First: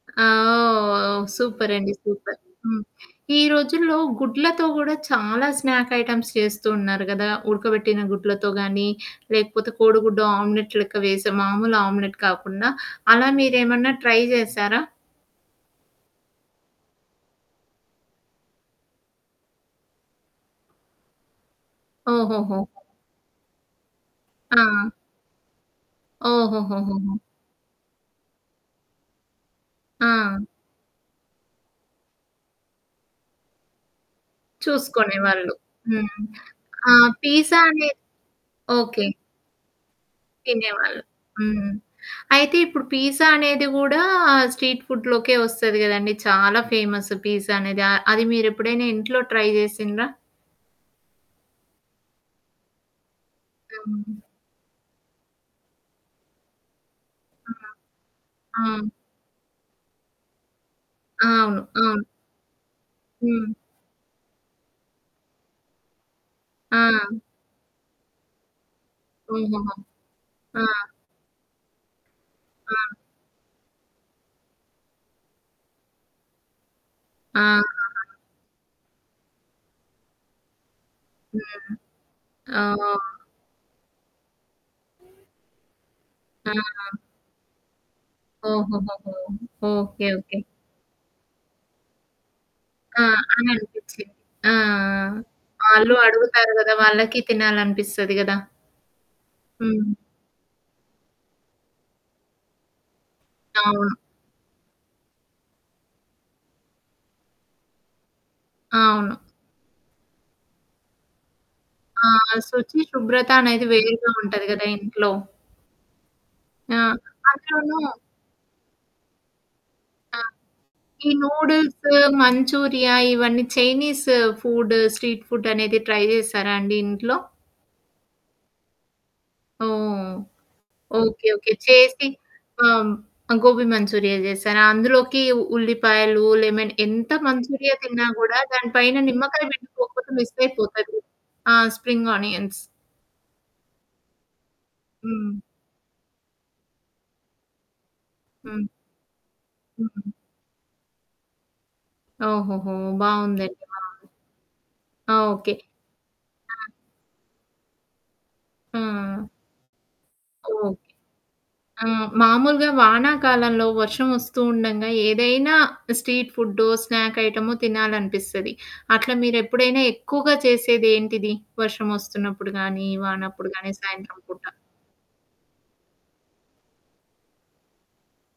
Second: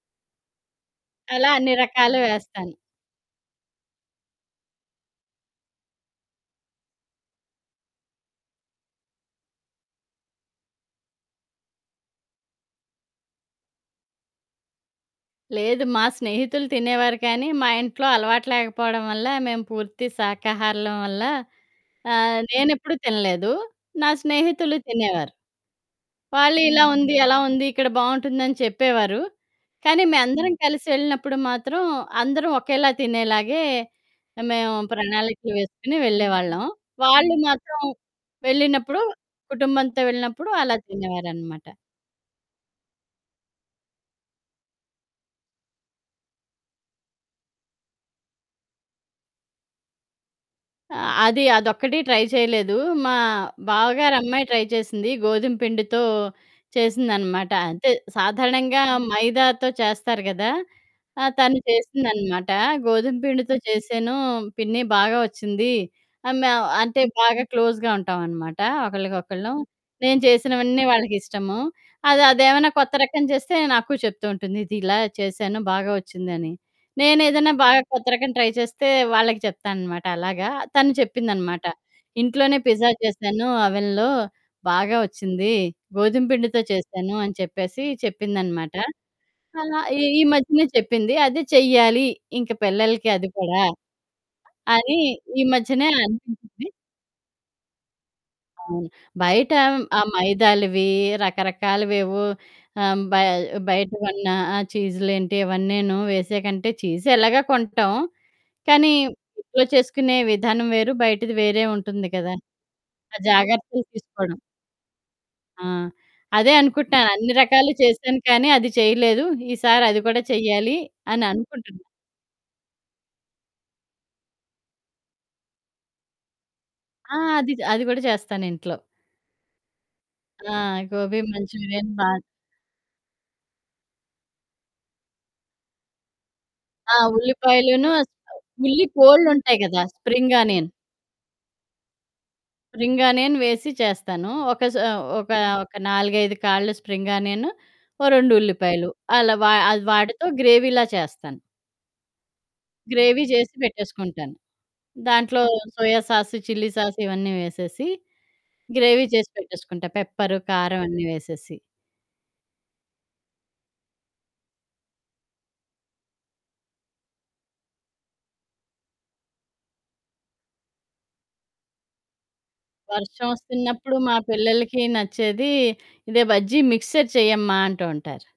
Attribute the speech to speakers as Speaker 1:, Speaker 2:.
Speaker 1: ఆ! ఓహ్!
Speaker 2: అలా అన్ని
Speaker 1: సూపరండి,
Speaker 2: రకాలు
Speaker 1: సూపర్.
Speaker 2: వేస్తాను.
Speaker 1: హ్మ్. ఈ రోజుల్లో గుడ్లతో కూడా చాలా స్నాక్ ఐటమ్స్ చేస్తూ ఉన్నారు గదా! ఉడకబెట్టిన గుడ్లతో గానీ లేకపోతే కోడిగుడ్డు ఆమ్లెట్ లెక్క వేసే మామూలు ఆమ్లెట్ కాకుండా అలా మీరేమన్నా ట్రై చేసారా?
Speaker 2: లేదు. మా స్నేహితులు తినేవారు కానీ, మా ఇంట్లో అలవాటు లేకపోవడం వల్ల మేము పూర్తి శాకాహారులం వల్ల. ఆహ్,
Speaker 1: ఓహోహోహో!
Speaker 2: నేనెప్పుడూ తినలేదు. నా స్నేహితులు
Speaker 1: ఆ!
Speaker 2: తినేవారు. వాళ్ళీలా ఉంది
Speaker 1: ఓహోహోహోహో!
Speaker 2: ఎలా ఉంది? ఇక్కడ బావుంటుందని చెప్పేవారు. కానీ
Speaker 1: ఆ!
Speaker 2: మేమందరం కలిసి వెళ్ళినప్పుడు మాత్రం అందరం ఒకేలా తినేలాగే, మేము ప్రణాళికలు
Speaker 1: చూసుకునేవాళ్ళు.
Speaker 2: వేసుకొని
Speaker 1: హ్మ్.
Speaker 2: వెళ్ళేవాళ్ళం.
Speaker 1: ఆ!
Speaker 2: వాళ్ళు
Speaker 1: పిజ్జా
Speaker 2: మాత్రం
Speaker 1: అనే
Speaker 2: వెళ్ళినప్పుడు.
Speaker 1: ఓకే.
Speaker 2: కుటుంబంతో వెళ్ళినప్పుడు అలా
Speaker 1: తినేవాళ్ళు.
Speaker 2: తినేవారనమాట.
Speaker 1: హ్మ్. అయితే ఇప్పుడు పీజ్జా అనేది కూడా స్ట్రీట్ ఫుడ్‌లోకే వస్తది కదండీ! చాలా ఫేమస్ పీజ్జా అనేది. ఆహ్, అది మీరేప్పుడైనా ఇంట్లో ట్రై చేసిండ్ర?
Speaker 2: అది అదొక్కటి ట్రై చేయలేదు. మా బావగారి
Speaker 1: హ్మ్.
Speaker 2: అమ్మాయి ట్రై చేసింది. గోధుమ పిండితో చేసిందనమాట. అంతే
Speaker 1: ఆ!
Speaker 2: సాధారణంగా
Speaker 1: ఆ!
Speaker 2: మైదాతో చేస్తారు గదా! ఆ!
Speaker 1: ఆ!
Speaker 2: తను
Speaker 1: అవును, అవును.
Speaker 2: చేసిందనమాట. గోధుమ
Speaker 1: హ్మ్.
Speaker 2: పిండితో చేసాను పిన్న బాగా ఒచ్చింది. ఆ మేమ అంటే
Speaker 1: ఆ!
Speaker 2: బాగా క్లోజ్‌గా ఉంటాామనమాట. ఒకళ్ళకొకళ్ళు.
Speaker 1: హుహుహు.
Speaker 2: నేను
Speaker 1: ఆ!
Speaker 2: చేసినవన్నీ వాళ్ళకి ఇష్టము. అది అదేమైనా
Speaker 1: ఆ!
Speaker 2: కొత్త రకం చేస్తే నాకు చెప్తూ ఉంటుంది. ఇది ఇలా చేసాను బాగా ఒచ్చిందని. నేనేదైనా
Speaker 1: ఆ!
Speaker 2: బాగా కొత్తరకం ట్రై చేస్తే వాళ్ళకి చెప్తాననమాట అలాగా, తను చెప్పిందనమాట.
Speaker 1: హ్మ్.
Speaker 2: ఇంట్లోనే పిజ్జా
Speaker 1: ఓహ్!
Speaker 2: చేసాను. ఓవెన్‌లో. బాగా వచ్చింది.
Speaker 1: ఆ!
Speaker 2: గోధుమపిండితో చేసాను అని చెప్పేసి చెప్పిందనమాట.
Speaker 1: ఓహోహోహో!
Speaker 2: అలా ఈ
Speaker 1: ఓకే
Speaker 2: ఈ
Speaker 1: ఓకే.
Speaker 2: మధ్యనే చెప్పింది. అది చెయ్యాలి. ఇంక
Speaker 1: ఆ!
Speaker 2: పిల్లలకి అది
Speaker 1: అని
Speaker 2: కూడా.
Speaker 1: అనిపిచ్చింది. ఆ!
Speaker 2: అని ఈ మధ్యనే
Speaker 1: ఆళ్ళు అడుగుతారు
Speaker 2: అనిపించింది.
Speaker 1: గదా! వాళ్ళకి తినాలనిపిస్తది కదా!
Speaker 2: అవును. బయట
Speaker 1: హ్మ్.
Speaker 2: ఆ మైదాలవి రకరకాలవేవో ఆహ్, బయ బయట
Speaker 1: అవును.
Speaker 2: కొన్న ఆ చీజులేంటి ఇవన్నేను వేసాకంటే చీజ్ ఎలాగా కొంటాం. కానీ
Speaker 1: అవును.
Speaker 2: ఇంట్లో చేసుకునే విధానం వేరు. బయటది వేరే ఉంటుంది
Speaker 1: ఆ!
Speaker 2: కదా!
Speaker 1: సుచి
Speaker 2: ఆ
Speaker 1: శుభ్రత అనేది
Speaker 2: జాగ్రత్తలు
Speaker 1: వేరుగా
Speaker 2: తీసుకోవడం.
Speaker 1: ఉంటది గదా! ఇంట్లో.
Speaker 2: ఆ! అదే
Speaker 1: ఆ!
Speaker 2: అనుకుంటున్నాను. అన్ని రకాలు
Speaker 1: అతను
Speaker 2: చేసాను కానీ అది చేయలేదు. ఈసారి అది కూడా
Speaker 1: ఆ!
Speaker 2: చేయ్యాలి
Speaker 1: ఈ
Speaker 2: అని అనుకుంటున్నా.
Speaker 1: నూడుల్స్ మంచూరియా ఇవన్నీ చైనీస్ ఫుడ్ స్ట్రీట్ ఫుడ్ అనేది ట్రై చేసారా అండి
Speaker 2: ఆ!
Speaker 1: ఇంట్లో?
Speaker 2: అది జ అది కూడా చేస్తాను ఇంట్లో.
Speaker 1: ఓహ్!
Speaker 2: ఆ! గోబి
Speaker 1: ఓకే. ఓకే.
Speaker 2: మంచురియను
Speaker 1: చేసి.
Speaker 2: బా
Speaker 1: ఆ! గోబీ మంచూరియా చేశాను. అందులోకి ఉల్లిపాయలు, లేమెన
Speaker 2: ఆ!
Speaker 1: ఎంత మంచూరియా
Speaker 2: ఉల్లిపాయలోను,
Speaker 1: తిన్నా కూడా దాని
Speaker 2: ఉల్లి
Speaker 1: పైన నిమ్మకాయ
Speaker 2: కోడ్లుంటాయి కదా!
Speaker 1: పిండికొపోతే
Speaker 2: స్ప్రింగ్‌
Speaker 1: మిస్
Speaker 2: ఆనియన్.
Speaker 1: అయిపోతది. ఆ! Spring onions.
Speaker 2: స్ప్రింగ్‌ ఆనియన్ వేసి చేస్తాను. ఒక స ఒక,
Speaker 1: హ్మ్.
Speaker 2: ఒక 4, 5 కాళ్ళు స్ప్రింగ్ ఆనియన్ ఓ 2
Speaker 1: హ్మ్.
Speaker 2: ఉల్లిపాయలు. అలా వా అది
Speaker 1: హ్మ్.
Speaker 2: వాటితో గ్రేవిలా చేస్తాను.
Speaker 1: ఓహోహో!
Speaker 2: గ్రేవీ జేసి
Speaker 1: బావుందండి. బావుంది.
Speaker 2: పెట్టేసుకుంటాను. దాంట్లో
Speaker 1: ఓకే.
Speaker 2: సోయ సాసు,
Speaker 1: ఆ!
Speaker 2: చిల్లి సాసు ఇవన్నీ వేసేసి. గ్రేవీ
Speaker 1: హ్మ్.
Speaker 2: చేసి పెట్టేసుకుంటా. పెప్పర్, కారం
Speaker 1: ఓకే.
Speaker 2: అన్నీ వేసేసి.
Speaker 1: ఆ! మామూలుగా వానాకాలంలో వర్షం ఒస్తూ ఉండంగా ఏదైనా స్ట్రీట్ ఫుడ్డో, స్నాక్ ఐటమో తినాలనిపిస్తది. అట్లా మీరు ఎప్పుడైనా ఎక్కువగా చేసేది ఏంటిది? వర్షం ఒస్తున్నప్పుడు గానీ,
Speaker 2: వర్షం
Speaker 1: వానప్పుడు గాని
Speaker 2: ఒస్తున్నప్పుడు మా
Speaker 1: సాయంత్రం పూట?
Speaker 2: పిల్లలకి నచ్చేది, ఇదే బజ్జీ మిక్స్చర్ చెయ్యమ్మా అంటూ ఉంటారు.